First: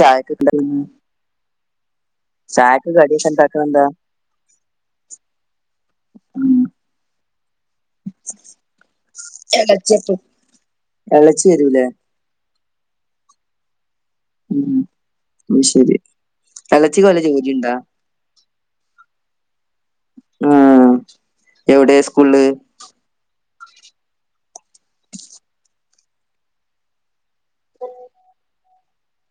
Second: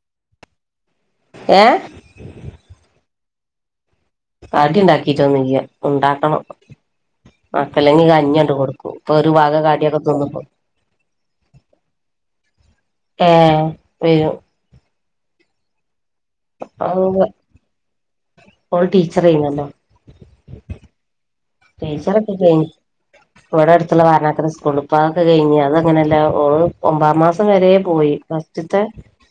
ചായക്ക് എന്തായിരുന്നു ഏ ചായക്ക് കടി ഇണ്ടാക്കണ് എന്താ. കാടിണ്ടാക്കിട്ടൊന്നൂല്യാ ഉണ്ടാക്കണം. ഉം [unintelligible] കഞ്ഞിണ്ട് കൊടുക്കും. ഇപ്പൊ ഒരു വക കടിയൊക്കെ എളച്ചപ്പം തിന്നുപ്പോ. എളച്ചി വരൂലേ? ഏ വെരും. മ് ശെരി എളച്ചിക്ക് വല്ല ജോലിണ്ടാ? All teacher ആയിന്നല്ലോ. ആഹ് എവിടെ ടീച്ചറൊക്കെ സ്കൂളില് കഴ്ഞ്ഞ്. ഇവിടെ അടുത്തുള്ള വാരണാക്കര സ്കൂൾ ഇപ്പതൊക്കെ കഴിഞ്ഞ്. അത് അങ്ങനെയല്ല ഓള് ഒമ്പതാം മാസം വരേം പോയി. ഫസ്റ്റത്തെ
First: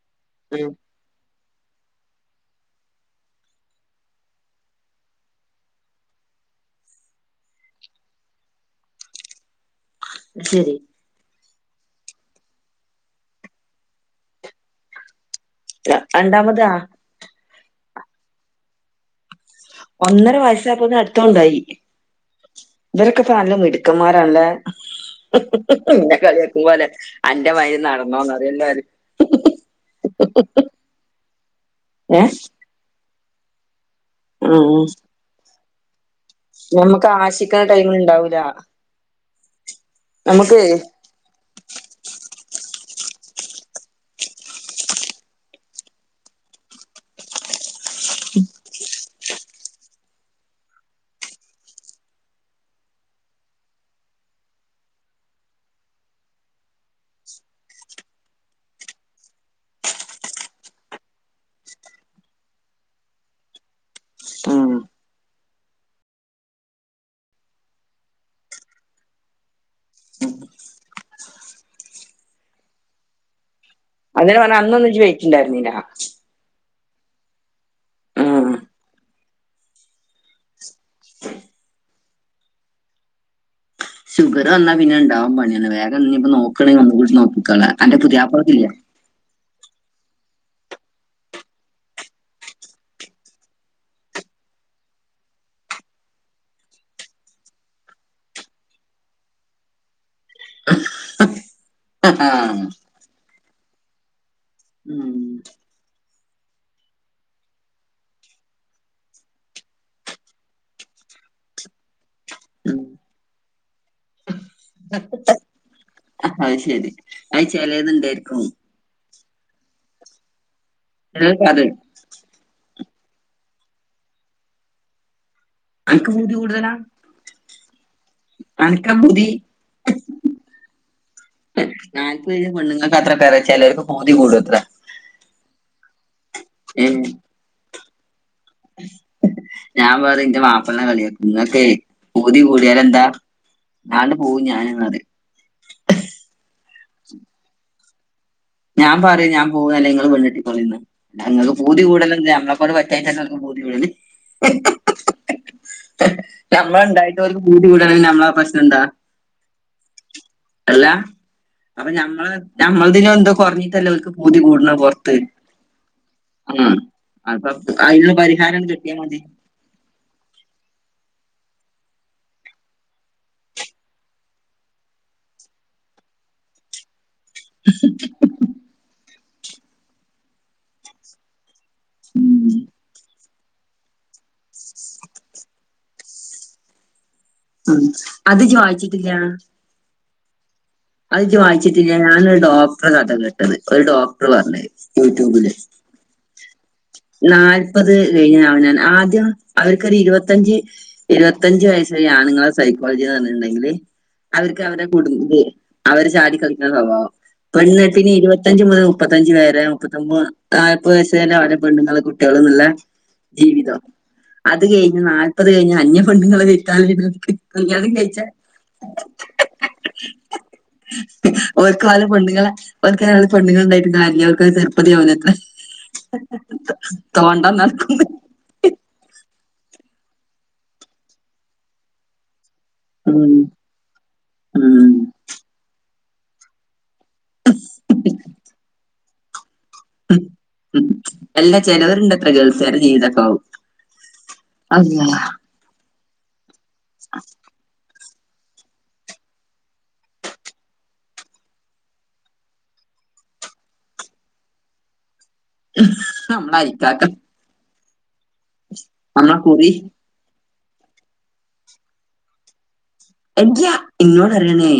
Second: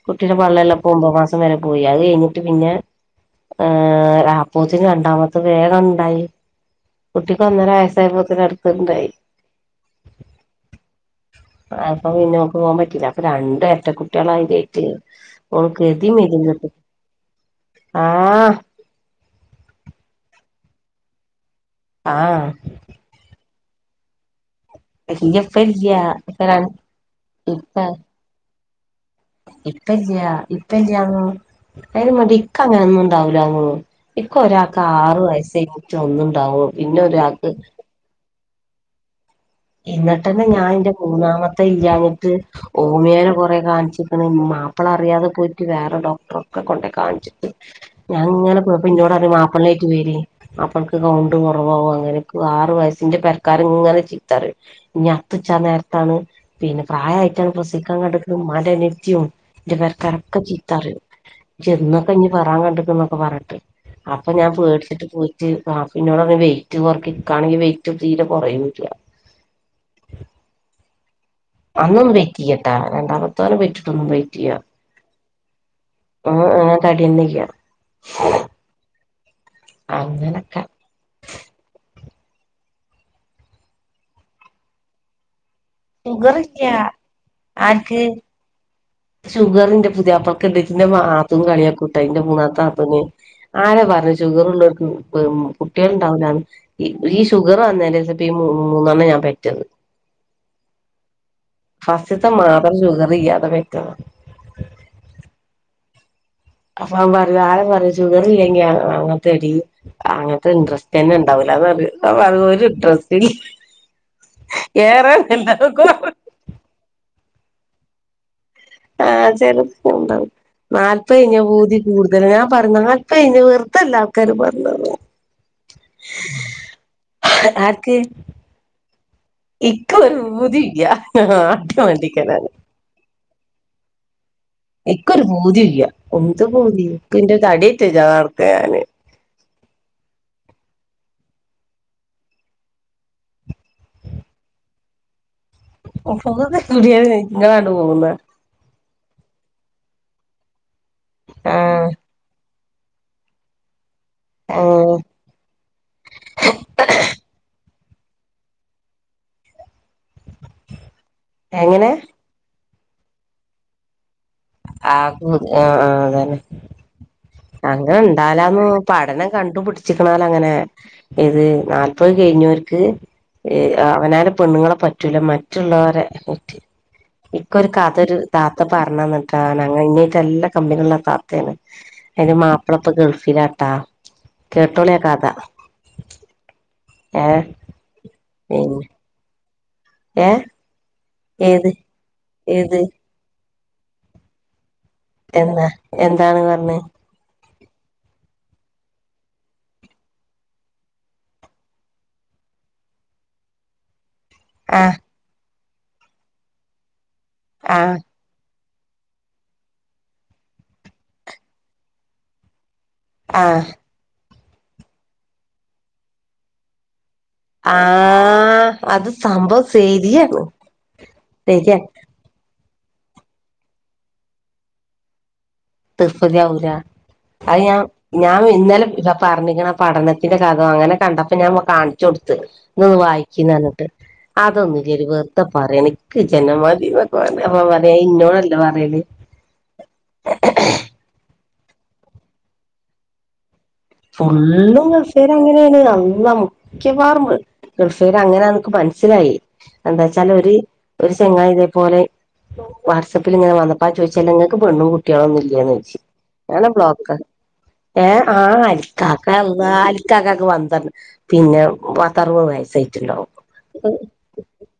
കുട്ടിയുടെ ഉം പള്ളേള്ളപ്പോ ഒമ്പത് മാസം വരെ പോയി. അത് കഴിഞ്ഞിട്ട് പിന്നെ ഏർ അപ്പൊത്തിന് രണ്ടാമത്തെ വേഗം ഇണ്ടായി. കുട്ടിക്ക് ഒന്നര വയസ്സായപ്പോത്തിന് അടുത്തെണ്ടായി. ശെരി. അപ്പൊ പിന്നെ ഓക്ക് പോകാൻ പറ്റിയില്ല. അപ്പൊ രണ്ട് ഇരട്ട കുട്ടികളാ അതിന്റേത്. ഓൾള് കോതി മിതി കൊട്ട്ക്ണ്. രണ്ടാമതാ ആഹ് ഒന്നര വയസ്സായപ്പോ അടുത്തോണ്ടായി. ആഹ് ഇവരൊക്കെ നല്ല മിടുക്ക് മിടുക്കമാരല്ലേ? ഹ് ഹ് ഇയ്യപ്പല്ല്യ പിന്നെ കളി ഇപ്പ ര വക്കുമ്പോലെ അന്റെ മയിരി നടന്നോന്ന് പറയും എല്ലാരും. ഇപ്പല്യാ ഇപ്പ ഇല്ലായുനു ഏഹ് അയ്നുമേണ്ടി ക്ക്‌ അങ്ങനെ ഒന്നുംണ്ടാവില്ലാരുന്നു. ഇപ്പൊ ഒരാൾക്ക് ഉം ആറു വയസ്സായി ഒന്ന്. ഞമ്മക്ക് ആശിക്കുന്ന ടൈമ് ഇണ്ടാവൂല. എന്നിട്ടന്നെ നമുക്ക് ഞാനെന്റെ മൂന്നാമത്തെ ഇല്ലാഞ്ഞിട്ട്. ഹോമിയോനെ കൊറെ കാണിച്ചിരിക്കണ്. മാപ്പിള അറിയാതെ പോയിട്ട്. വേറെ ഡോക്ടർൊക്കെ കൊണ്ടേ കാണിച്ചിക്ണ്. ഞാൻ ഇങ്ങനെ പോയപ്പോ ഇന്നോട്റയ മാപ്പിള ആയിട്ട് വര് മാപ്പിളക്ക് കൗണ്ട് കുറവാവും അങ്ങനെക്കെ വാറും- വയസ്സിൻ്റെ പരക്കാർ ഇങ്ങനെ ചെയ്യ്- റ് നട്ടുച്ച നേരത്താണ് പിന്നെ പ്രായ ആയിട്ടുള്ള [unintelligible] എന്റെ പെരക്കാരൊക്കെ ചീത്ത പറയും. ഇജ്ജ് എന്നുക്കും ഇനി പെറാൻ കണ്ടേക്കുന്നു എന്ന് പറഞ്ഞിട്ട് അപ്പൊ ഞാൻ ഉം പേടിച്ചട്ട് പോയിട്ട് [unintelligible] പറഞ്ഞു വെയിറ്റ് കൊറക്ക് എനിക്കാണെങ്കി വെയിറ്റ് തിരെ കൊറയുന്നും ഇല്ല. വണ്ണം വെയ്ക്കിയേട്ടാ രണ്ടാമത്തോനെ പെറ്റ് ഇപ്പം അങ്ങനെ പറഞ്ഞ വെയിറ്റെയ്യാ അന്നൊന്നും ഇജ്ജ് വെയിറ്റ് ഉണ്ടായിരുന്നില്ല [unintelligible] തടിയൊന്നുയില്ലാ. ഉം അങ്ങനൊക്കെ ഷുഗറ് വന്നാ പിന്നെ ഒണ്ടാവും പണി വേഗം ഇനി ഷുഗറില്ല നോക്കുണെ ഒന്നുകൂടി നോക്കിക്കോള അന്റെ പുതിയാപ്ലയ്ക്കില്ലേ? ഷുഗറുണ്ട്. പുതിയാപ്ലക്ക് ഉണ്ട്. പിന്നെ നാത്തൂൻ കളിയാക്കും എന്റെ മൂന്നാമത്തെ നാത്തൂന്. ആരാ പറഞ്ഞേ ഷുഗറുള്ളവർക്ക് കുട്ടികൾ ഉണ്ടാവൂലാന്ന്? ഈ ഷുഗറ് വന്നതിനുശേഷം മൂ മൂന്നെണ്ണം ഞാൻ പെറ്റത്. ഫസ്റ്റ്ത്തെ മാത്രം ഷുഗറിയ്യാതെ പെറ്റതാ. ! ! ! ! ! ! ! ! ! ! [unintelligible] ആഹ് അത് ശരി. അത് ചെലത്ണ്ടായിരിക്കും. ! ! ! ! ! ! ! ! ! ! ഇപ്പോ ഇനി ചിലർക്ക് അത് വെറുതെയല്ല ആൾക്കാര് പറഞ്ഞത് ! ! ! ! ! ! ! ! ! ! ആർക്ക്? ! ! ! ! ! ! ! ! ! !! ! ! ! ! ! ! ! ! ! ചെലർക്ക് പൂതി കൂടുത്രെ എക്കൊരു പൂതീല്ല എന്ത് പൂതി ക്ക് [unintelligible] ഞാ പറെം.. ഇന്റെ വാപ്ൾനെ കളിയാക്കു ! ! ! ! ! ! ! ! ! !! ! ! ! ! ! ! ! ! !! ! ! ! ! ! ! ! ! ! ആഹ് ആഹ് [unintelligible] ഞമ്മൾണ്ടായിട്ടും അവര്ക്ക് പൂ [unintelligible] നമ്ള പ്രശ്നന്താ അല്ല അപ്പ എങ്ങനെ ഞമ്മള് ! ! ! ! ! ! ! ! ! ! ! ! ! ! ! ! ! ! ! ! ! ! ആഹ് [unintelligible] ആഹ് അഹ് അതന്നെ ഉം അപ്പൊ അതിനുള്ള പരിഹാരം അങ്ങണ്ടാലന്നു കിട്ടിയാ മതി പഠനം കണ്ടു പിടിച്ചിക്കണാലങ്ങനെ ഇത് നാല്പത് കയിഞ്ഞോർക്ക് ! ! ! ! ! ! ! ! ! ! ! ! ! ! ! ! ! ! ! ! ഇക്കൊരു കഥോരു താത്ത പറന്നനിട്ടാൻ [unintelligible] ഇങ്ങീട്ട എല്ലാ കമ്പനിള്ള താത്തയാണ് അയ്ന്റെ ഉം മാപ്ളപ്പ ഗൾഫിലാട്ടാ കേട്ടോളിആ കഥ ഏ ഉം അത് ജ്ജ് വായിച്ചിറ്റില്ല ഏഹ് അത് ഇജ്ജ് വായിച്ചിറ്റില്ല ഞാനൊരു ഡോക്ടറെ കഥ കേട്ടത് ഒരു ഡോക്ടർ പറഞ് എന്ന് എന്താ എന്താണ് പറഞ്ഞഞ് നാല്പത് കഴിഞ്ഞ അവനാൻ ആദ്യം അവർക്കൊരു ഇരുപത്തഞ്ച് ഇരുപത്തഞ്ച് വയസ്സായ ആണ് [unintelligible] സൈക്കോളജി എന്ന് പറഞ്ഞിട്ടുണ്ടെങ്കിൽ അവർക്ക് ആ അവരെ കുടും [unintelligible] അവര് ചാടി കളിക്കണ സ്വഭാവം ആ പെണ്ണെട്ടിന് ഇരുപത് മുപ്ത്തഞ്ച് മുൽ മുപ്പത്തഞ്ചു വേരെ മുപ്പത്തൊമ്പത് നാല്പ്പത്യസ് വരെ അവരെ പെണ്ങ്ങൾ ആ കുട്ടികള്ന്ന്ള്ള ! ! ! ! ! ! ! ! ! ! ! ! ! ! ! ! ! ! ആഹ്... അത് സംബം സെരിയാണ് ഓൾക്ക് ഓല പെണ്ണുങ്ങളെ ഓൽ കോലെ പെണ്ണ് ങൾ ഉണ്ടായിട്ടും കാര്യല്ല. ഓൽ കത് തൃ പ്പതി ആവൂലാത്രേ തൃപ്പതിയാവൂല അത് ഞാൻ ഞാൻ ഇന്നലെ ര പറ് ക്ക്ണ് ആ പഠനത്തിന്റെ കഥോ അങ്ങനെ കണ്ടപ്പോ ഞാൻ കാണിച്ചു കൊടുത്ത് ഇന്ന് ഉം വായിക്കീനർഞ്ട്ട് ഉം അതൊന്ന്ല്ലടീ വെറുതെ പറയേണ് ഇൻക്ക് ജന്നെമാതീ നർ [unintelligible] പ്പ പറയാ ഇന്നോടല്ലേ പറയല് എല്ലാ ചേലോര്ണ്ടത്രേ ഗേൾസ് അവരുടെജീവിതക്കാവും ഫല്ലും ഗൾഫേര അങ്ങനേണ് അള്ളാ മുക്കവാറും ഗൾഫ് പര അങ്ങനെ നക്ക് മനസ്സിലായി എന്താച്ചാൽ ഒരു ഒരു ചെങ്ങ ഇതേപോലെ വാട്സആപ്പിൽ ഇങ്ങനെ വന്നപ്പോ ആ ചോദിച്ചാലങ്ങക്ക് പെണ് കുട്ട് [inaudible] [inaudible] ളൊന്നുല്ലേന്ന് ചോയ്ച്ച് നമ്മളെ ഞാനാ അരിക്കാക്ക ബ്ലോക്ക ഏ അലികക്കാ ക് നമ്മളെ കുറി അള്ളാ അലി കാക്കക്ക് വ പിന്നെ പത്തർവത് വയസായി എയ്യാ ഇന്നോട് അറിയണേ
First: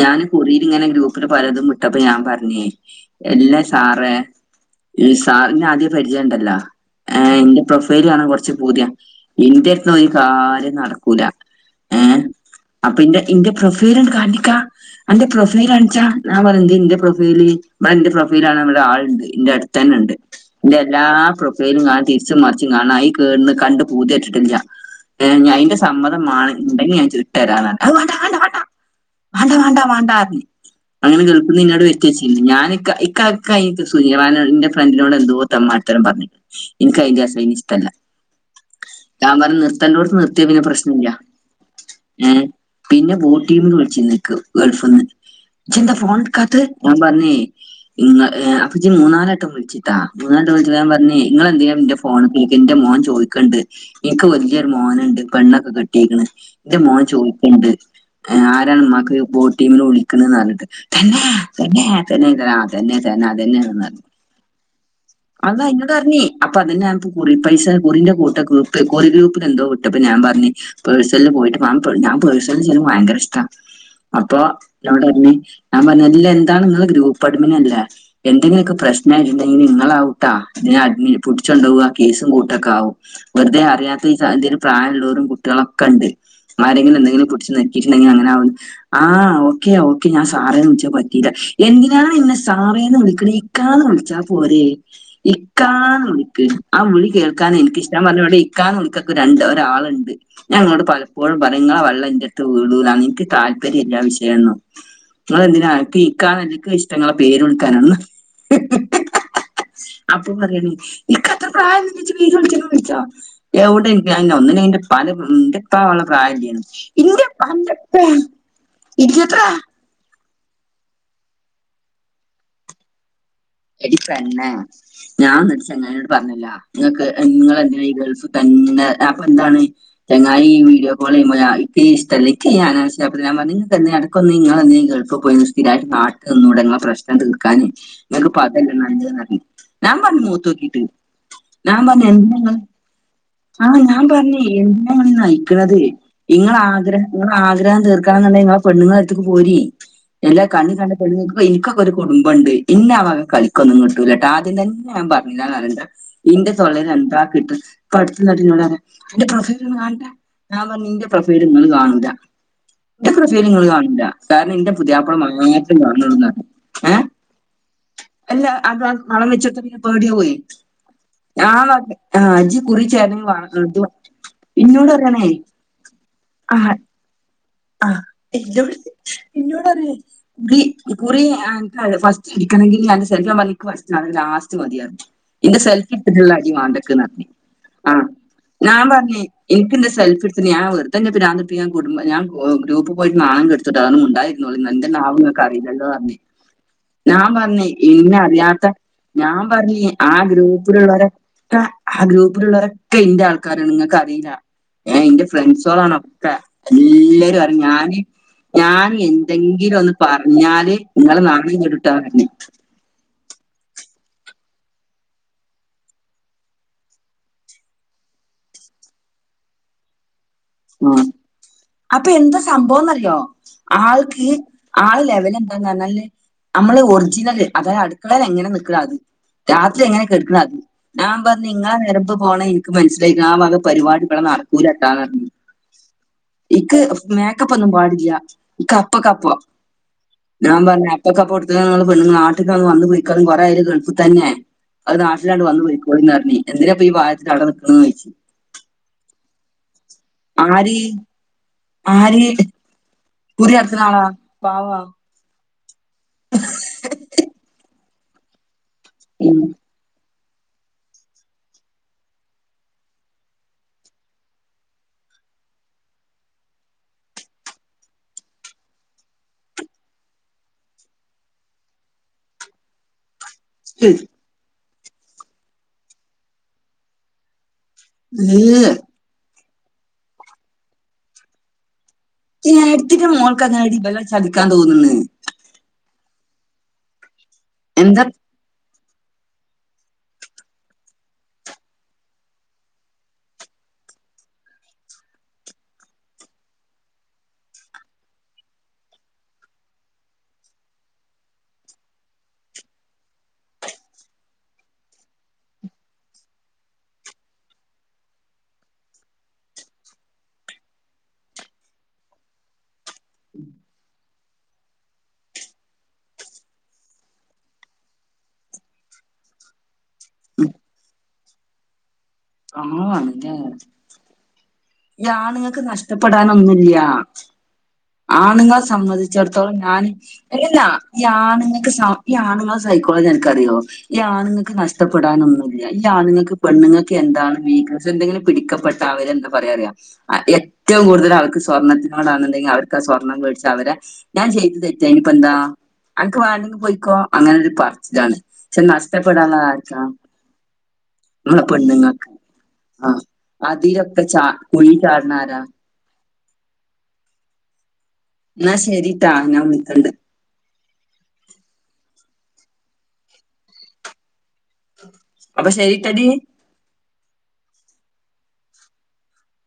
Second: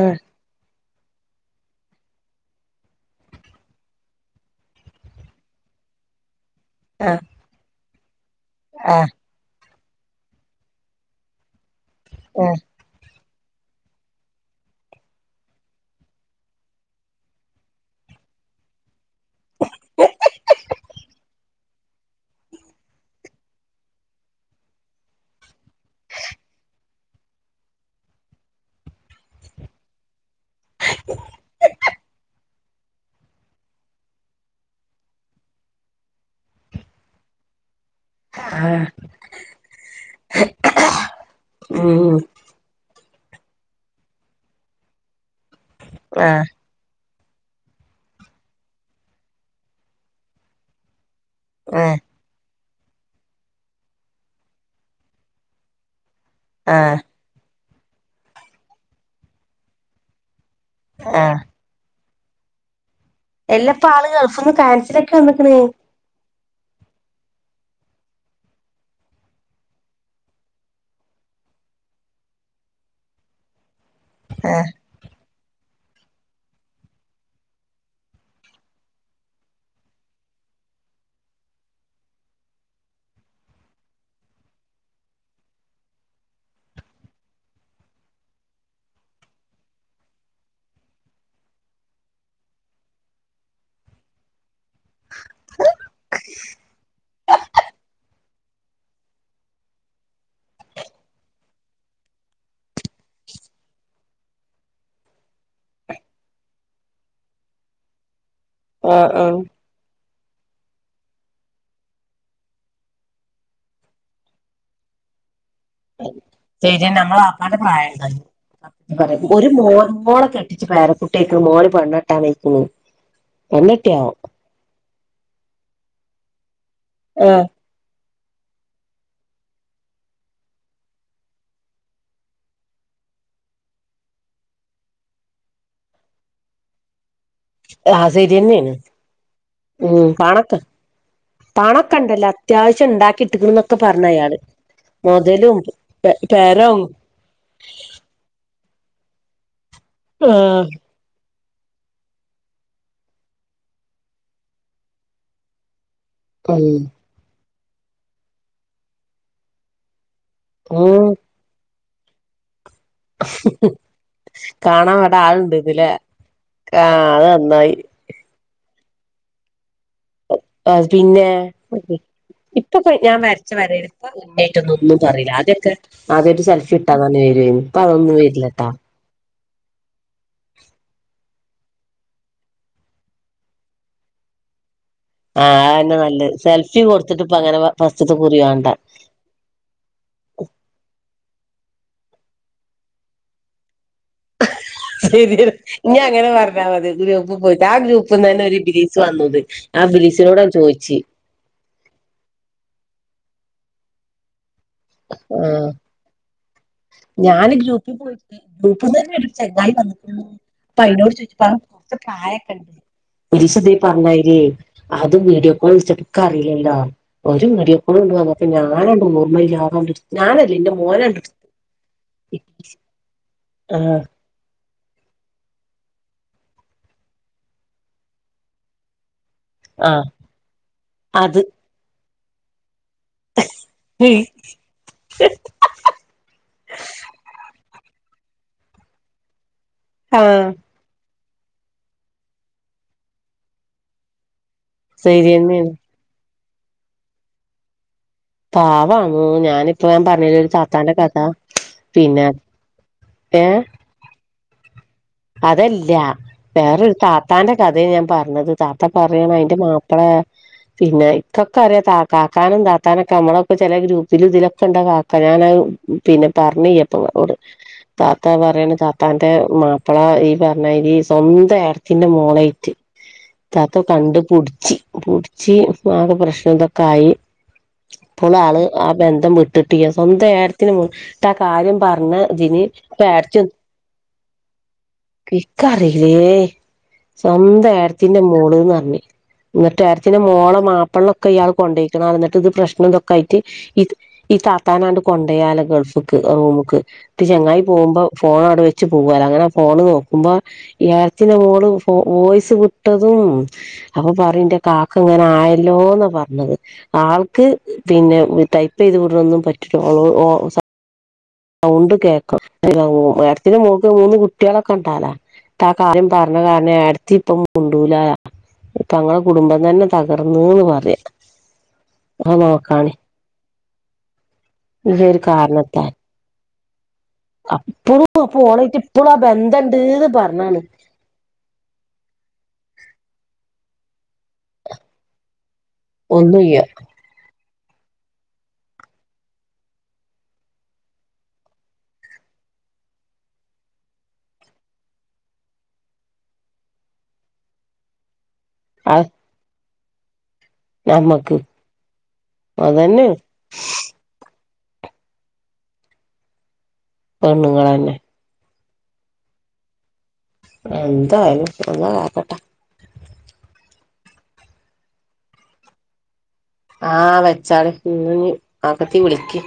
ഞാന് കുറീലിങ്ങനെ ഗ്രൂപ്പില് പലതും വിട്ടപ്പഞാപറഞ്ഞേ എല്ലാ സാറെ ഈ സാറിനാദ്യം പരിചയണ്ടല്ലോ ആ എന്റെ പ്രൊഫൈൽകാണ കൊറച്ച് പൂതിയാ ആ ആ ഇൻ്റെ തൊരു കാര്യം നടക്കൂല അപ്പിന്റെ പ്രൊഫൈല്ണ്ട് കാണ്ടിക്കാ അന്റെ പ്രൊഫൈലാണിച്ചാ ഞാൻ പറഞ്ഞുന്തേ ന്റെ പ്രൊഫൈല് ആ ഇന്റെ പ്രൊഫൈലാണാല്ലെ ആളുണ്ട് ന്റെടുത്തന്നെ ണ്ട് ന്റെഎല്ലാ പ്രൊഫൈലും ഞാൻ തിരിച്ച മറിച്ച് കാണാ ഐകേന്ന് കണ്ട് പൂതെട്ടിട്ടില്ല ഞാ ഐന്റെസമ്മതമാണ് ഉണ്ടെങ്കിൽ ഞാൻ ചോദ് ട്ടേരാർന് അഹ് വാണ്ട വാണ്ട വാണ്ട വാണ്ടാ വാണ്ടാ വാണ്ടാർന് അങ്ങനെ കൾഫിന്നിന്നവടെ വെച്ച് [unintelligible] ഞാന് ക്ക ഇക്കഇക്കനിട്ട് സുനീറാനോട് ന്റെ ഫ്രണ്ടിനോട് എന്തോ തെമ്മാട്ടിത്തരം പറഞ്ഞ് ഇനിക്ക് ഐന്റെ ഐനെഷ്ടല്ല ആ ഞാൻ പറ നിർത്തെണ്ടോട്ത്ത് നിർത്തീനെങ്കി പ്രശ്നെല്ലൃ ഉം പിന്നെ ബോടീമിന്ന് വിളിച്ചീനിൻക്ക് ഗൾഫ്ന്ന് ചെന്താ ആ ഫോണെടുക്കാത്ത് ഞാപറഞ്ഞീ ഈ ഇങ്ങള് അപ്പജി മൂന്നാലാട്ടം വിളിച്ചിട്ടാ മൂനട്ടം വിളിച്ചപ്പ ഞാപറഞ്ഞേ നിങ്ങളന്തിനാ ആ ന്റെ ഫോണ്ക്കൈ എന്റെ മോൻ ചോദിക്ക്ണ്ട് എൻക്ക് വല്ലൃരു മോന്ണ്ട് പെണ്ണൊക്കെ കെട്ടീക്ക്ണ് ആ ന്റെമോൻ ചോയ്ക്ക്ണ്ട് ആരാണ് ഉമ്മാക്ക് ബോട്ടീന് വിളിക്ക്ണ്നർഞ്ഞിട്ട് തന്നേ ആ തന്നേ തന്നേ ആ തന്നെ തന്നെ എല്ലപ്പ അതെന്നേണ്നർഞു ആള് ഗൾഫ്ന്ന് കാൻസലൊക്കെ വന്ന്ക്ക്ണ് അതാ ഇന്നോടാറഞ്ഞി അപ്പൊ അതിനകതുകുറിപൈസ കുറിന്റെ കൂട്ട ഗൂപ്പ് കൊറി ഗ്രൂപ്പിലെന്തോ വിട്ടപ്പൊഞാപറഞ്ഞ് പേഴ്സ പോയിട്ട് വാംപേ ഞാപേഴ്സൽചെയ്യ്ണ് ഭയങ്കരഷ്ടാ അപ്പൊ ആ ഞാപറ്ഞ്ഞ് ഞാപറഞ്ഞു അല്ല എന്താണ് ങ്ങള് ഗ്രൂപ്പടിമിനല്ലേ എന്തെങ്കിലൊക്കെ പ്രശ്ന ഇണ്ടെങ്കില്ങ്ങളാവു ട്ട ഇതിനഡ്മിന് പുടിച്ചൊണ്ടകൂ ആകേസും കൂട്ടൊക്കാകും വെറുതെ അറിയാത്ത് ഈ പ്രായള്ളോലും ലും കുട്ടൊളൊക്കെണ്ട് ആരെടെങ്കിലും എന്തെങ്കിലും പിടിച്ച് നക്കീട്ടുണ്ടെങ്കിൽ അങ്ങനാവും ആ ഓക്കെ ഓക്കെ ഞാൻ സാറേനുൾച്ചത് പറ്റീല്ല എന്തിനാണ് ഇന്നെ സാറേന്ന് വിളിക്ക്ണ് ഇക്കാന്ന് വിളിച്ചാപോരേ ഇക്കാ വിളിക്ക് ആവിളിക് കേൾക്കാൻ ഇൻക് ക്കാ ന് വിളിക്കക്ക് രണ്ട് ഒരാളുണ്ട് ഞാങ്ങളോട് പലപ്പോഴും പറയ്ങ്ങള വള്ളന്റെട്ത്ത് വീടുല ഇൻക്ക് താ താല്പര്യംല്ലാ വിഷയൊന്നും നിങ്ങെളെന്തിനാ അൻക്ക് ഇക്കാ ഇൻക്കിഷ്ടങ്ങളെ പേര് വിൾക്കാനാണന്ന ആ ആ അപ്പൊപറയണൈ ഇൻക്കത്ര പ്രായംനില്ലൈ ജ്പേര് വിളിച്ചെണേ വിളിച്ചോ എവിടെ ഇൻക അ ഒന്നില്ലെങ്കിൽ ഐന്റെ പ്പാന്റെ ഫ്രണ്ട് ശരി ഞമ്മൾ ആപ്പാന്റെ പ്രായണ്ട് പറ ഒരു ഇരുപത്ര മോൻമോളക്കെ ച്ച് പേരക്കുട്ടെക്കെ മോന് പണ്ണിട്ടാനൈക്കുണു എടി പെണ്ണേ ഞാന്ന്ട്ട് ചങ്ങാനോട് പറഞ്ഞില്ല നിങ്ങക്ക് ആഹ് നിങ്ങളെന്തിനാ ഈ ഗൾഫ് തന്നെ അപ്പൊന്താണ് ചെങ്ങായി ഈ വീഡിയോകോളെയ്യുമ്പോ ഞായിപ്പ ഈഷ്ടല്ല [unintelligible] [unintelligible] ഇടക്കൊന്ന് നിങ്ങ തന്നെ കേൾ പോയി സ്ഥിരമായിട്ട് നാട്ട് നിന്നൂടെ നിങ്ങളെ പ്രശ്ം തീർക്കൻ ആഹ് ഇങ്ങക്ക് അത് ശരിയെന്നേണ് എല്ലാ നല്ലത് എന്ന് പറഞ്ഞു ഞാൻ ഉം പറഞ്ഞു മോത് പണൊക്കെ നോക്കിട്ട് ഞാൻപറ പണൊക്കെ ഇണ്ടല്ലോ ഞ്എന്തിന് ഇങ്ങൾ അത്യാവശ്യം ആ ഇണ്ടാക്കിട്ട്ക്ക്ണ്ന്നൊക്കെ ഞാൻ പറഞ്ഞ് അയാള് പറഞ്ഞേ എനി നാ ഇങ്ങൾ മൊതലും നയിക്കണുന്നത് പെ നിങ്ങ പെരോം ആഗ്രഹം നിങ്ങ ആഗ്രഹം തീർക്കാ ഇങ്ങളെപെണ്ണുങ്ങാര്ത്തക്ക് പോ എല്ലാം ആഹ് കണികണ്ട പെണ്ണ്ങ്ങ എനിക്കൊക്കെ ഒരു കുടുംബം ഉണ്ട് ഇനെ അവക കളിക്കൊന്നും കിട്ടൂല കേട്ടോ ആദ്യം തന്നെ ഞൻ പറഞ്ഞിലാവര ണ്ട ഇന്റെ ഉം തൊള്ളൽ എന്താക്കി ഇപ്പോ അടത്തു എന്നൊട് പറ എന്റെ പ്രൊഫൽ ഒന്ന്കാണണ്ടെ ഞാൻ പറഞ്ഞ ഉം നിന്റെ പ്രഫ യ്ൽ നിങ്ങൾകാണണ്ട എന്റെ പ്രഫ യ്ൽ ഇങ്ങൾകാണട കാരണം എന്റെ പുതിയപ്പ മാത്രം കാണു ആ അത് നന്നായി അല്ല അത വള വെച്കോടുത്താൽ പോടിയാവും അ ഇജ് ഇക്ക് ഇപ്പോ ഞാൻ വരച്ച വരയിൽപ്പോ കുട്ടിയായിട്ടന്ന ഇന്നോട് ഒന്നും പറയാണേ പറയില്ല ആദ്യൊക്കെ ആദ്യ ഒരു സെൽഫി ആഹ് ഇട്ടാന്ന് പറന്ന വരു അപ്പൊന്നും വരില്ലട്ടാ എന്നോട് പറിയ കുറ കുറി ഞങ്ങ ക്കാണങ്കിൽഫസ്റ്റ് ഇരിക്കണെങ്കിൽ ഞാൻ സെമിക്ക് ഫസ്റ്റ് ലാസ്റ്റ് മതിയരുന്നു എന്റെ ആഹ് സെൽഫി അതന്നെ ഇട്ടട്ടുള്ള നല്ലത് അടിവ സെൽഫി കൊടുത്തിട്ട് ഇപ്പ അങ്ങനെ ട്ക്ക്ണുആ ഫസ്റ്റ്ത്തെ കുറി വേണ്ട ഞാൻ പറഞ്ഞേ എനിക്ക് എന്റെ സെൽഫി സെഫി എടുത്ത് ഞാൻ വെറുതെ ഇനെ പിരാത് പിടിപ്പിക്കാൻ ഞാൻഗ്രൂപ്പ് പോയി നാണം ഇതാ മുണ്ടായിരിക്കുന്നത എന്റെ നാവ് നിങ്ങക്ക് ശരിയാണ് അറിയില്ലല്ലോ ഇനി പറഞ്ഞേ അങ്ങനെ പറഞ്ഞാൽ മതി ഞാൻ ഗ്രൂപ്പ് പോയിട്ട് പറഞ്ഞേ ആ ഇനെ ഗ്രൂപ്പ്ന്ന് തന്നെ ഒരു അറിയാത്ത ബിലീസ് വന്നത് ഞാൻ പറഞ്ഞി ആ ബിലീസിനോട് ഞാൻ ചോദിച്ച് ഗ്രൂപ്പിലുള്ളവരൊക്കെ ആ ഗ്രൂപ്പിലുള്ളവരൊക്കെ എന്റെ ആൾക്കാ ക്കാരാണ് നിങ്ങൾക്ക്‌ അറിയില്ല എന്റെ ആഹ് ഫ്രണ്ട്സോളാണ്ഒക്കെ എല്ലാ ഇജ് ഞാന് ഗ്രൂപ്പിൽ പറിഞാന് പോയിട്ട് ഞാൻ ഗ്രൂപ്പിൽ തന്നെ ഒരു ചെങ്ങായി എന്തെങ്കിലും ഒന്ന് വന്നിട്ടുണ്ട് പറഞ്ഞാല് നിങ്ങള് നാണം കൊടുട്ടോ പറി എന്നിണ്ട് ഒരിസംഇ ത്‌പറഞ്ഞമയിര് അത് വീഡിയോ കോൾ വിളിച്ചിട്ടക്ക അറിയില്ലല്ലോ ഒരു വീഡിയോ കോൾ ഇങ്ങട്ട് ഞാൻ ഓർമ്മയിലാതെ ഉം അപ്പൊ എന്താ സംഭവംന്ന്റിയോ ആഹ് ആൾക്ക് ആൾ ലെവൽ എന്താന്ന് പറഞ്ഞാല് നമ്മള് ഒറിജിനല് അതായത് അടുക്കളെൽ എങ്ങനെ നിൽക്ണത് അത് രാത്രി എങ്ങനെ ആഹ് കെട്ക്ക്ണത് ഞാൻ അത് പറഞ്ഞ ഇങ്ങെ നരമ്പ് പോണ മനസ്സിൽആയിക്‌ണ് ആ വകപരിപാടികളൾനടക്കൂലട്ടോ ഇക്ക്മൈ ക്കപ്പ് ഒന്നും പാടില്ല ഇക്ക് അപ്പക്ക് അപ്പോ ആഹ് ഞാൻ പറഞ്ഞ പൊക്കപ്പടുത്ത പെണ് നാട്ടിൽന്ന് വന്ന് പോയിക്കും കുറെയായി ഗൾഫ് തന്നെയാണ് അത് നാട്ടിലാണ്ട് വന്ന് ശരിയന്നെയാണ് പോയി കോളിന്ന് പറഞ്ഞ് എന്തിന ബപ്പൊ ഈ പ്രായത്തിൽ അടനിൽക്കണന്ന് പോദിച്ചു പാവാണു ഞാനിപ്പ ഞൻ പറഞ്ഞില്ല ഒരു ആര് സാത്താന്റെ കഥ ആര് പിന്നെ ഏ കുറി എത്രനാളാ പവാ അതല്ല വേറൊരു താത്താന്റെ കഥയെ ഞാൻ പറഞ്ഞത് താത്ത പറയണ ഉം അതിന്റെ മാപ്പള പിന്നെ ഇക്കൊക്കെ അറിയ ത കാക്കാനും താത്താനും ഒക്കെ നമ്മളൊക്കെ ചെല ഗ്രൂപ്പിലും ഇതിലൊക്കെ ഉണ്ട് താത്ത ഞാനത് പിന്നെ പറഞ്ഞ് ഇല്ലപ്പേ താത്ത പറയണ താത്താന്റെ മാപ്പ ആ ഈ പറഞ്ഞ മാരി സ്വന്തം എടത്തിന്റെ മോളയിട്ട് താത്ത കണ്ട് പുടിച്ച് ആക പ്രശ്ന ഇതൊക്കെ ആയി ഇപ്പോൾ ആള് ഏഹ് ആ ബന്ധം വിട്ടിട്ട് സ്വന്തം എട്ടത്തിന്റെ മോൾആ കാര്യം പറഞ്ഞ ഇതിന് എട്ത്തിടെ മോൾക്ക് എങ്ങനഇവളെ ചതിക്കാൻ തോന്നത് ഇക്ക് അറിയില്ലേ സ്വന്തം എന്താ ഏടത്തിന്റ മോള്ന്ന് പറഞ്ഞ് എന്നിട്ട് എട്ടത്തിന്റെ മോളെ മാപ്പള്ളൊക്കെ ഇയാൾ കൊണ്ടോയ്ക്കണം എന്നിട്ട് ഇത് പ്രശ്നം ഇതൊക്കെ ആയിട്ട് ഇത് താത്തനെ അങ്ങട്ട് കൊണ്ടയാല ഗൾഫ്ക്ക് റൂമക്ക് ക്ക് ചങ്ങായി പോകുമ്പോ ഫോണ് അവടെ വെച്ച് പോവാലോ അങ്ങനെ ഫോണ് നോക്കുമ്പോ എട്ടത്തിന്റെ മോള് വോയ്സ് വിട്ടതും അപ്പൊ പറയന്റ കാക്ക ഇങ്ങനെ ആയല്ലോന്ന പറഞ്ഞത് ആൾക്ക് പിന്നെ ടൈപ്പ് ചെയ്ത് വിടുന്നതുപറ്റുലാ ഓളോട്ഓ പ സൗണ്ട് കേക്ക എട്ടത്തിന്റെ മോൾക്ക് മൂന്ന് കുട്ടികളൊക്കെ ഉണ്ട് അവിടെ ആ കാര്യം പറഞ്ഞ കാരണംഎടത്തി ഇപ്പം മിണ്ടൂല ഇപ്പ ഞങ്ങളെ കുടുംബം തന്നെ തകർന്നുന്ന് പറയാം ആണല്ല ഈ ഒരു ആണുങ്ങക്ക് കാരണത്താൽ നഷ്ടപ്പെടാൻ ഒന്നുല്യ അപ്പളും അപ്പൊ ആണുങ്ങെ ഓളായിട്ട് ഇപ്പളും ആ സംമ്മതിച്ചിടത്തോളം ഞാന് ബന്ധണ്ട്ന്ന് പറഞ്ഞാണ് എല്ലല്ല ഈ ആണുങ്ങക്ക് സ ഈ ആണുങ്ങ [unintelligible] കോളേജ് അനക്ക് അറിയോ ഈ ആണുങ്ങക്ക് നഷ്ടപ്പെടാനൊന്നുല്ല്യ. ഈ ആണുങ്ങക്ക് ഒന്നുയ്യ പെണ്ണുങ്ങക്ക് എന്താണ് [unintelligible] എന്തെങ്കിലും പിടിക്കപ്പെട്ട അവര് എന്താ പറയാറിയ ഏറ്റവും കൂടുതല് അവർക്ക് സ്വർണത്തിനോടാണുണ്ടെ അവ സ്വർണം വേടിച്ച അവര ഞാൻ ചെയ്ത് തെറ്റ അയ്നിപ്പന്താ അനക്ക് വേണ്ടെങ്കി പോയിക്കോ അങ്ങനൊരു പറച്ച്ലാണ് ക്ഷെ അത് നഷ്ടപ്പെടാനുള്ളതാര്ക്കാ നമ്മക്ക് ങ്ങള് പെണ്ണുങ്ങക്ക് ആ അതന്നെ അതിലൊക്കെ ച കുഴീ ചാട്ണാരാ പെണ്ണുങ്ങളന്നെ എന്നാ ശരിട്ടാ ഞാൻ വിളിക്കണ്ട് എന്തായാലും അള്ള കാക്കട്ട അപ്പൊ ശെരിട്ടടി ആ വെച്ചാള് ഞ്ഞി ആകത്തി വിളിക്ക്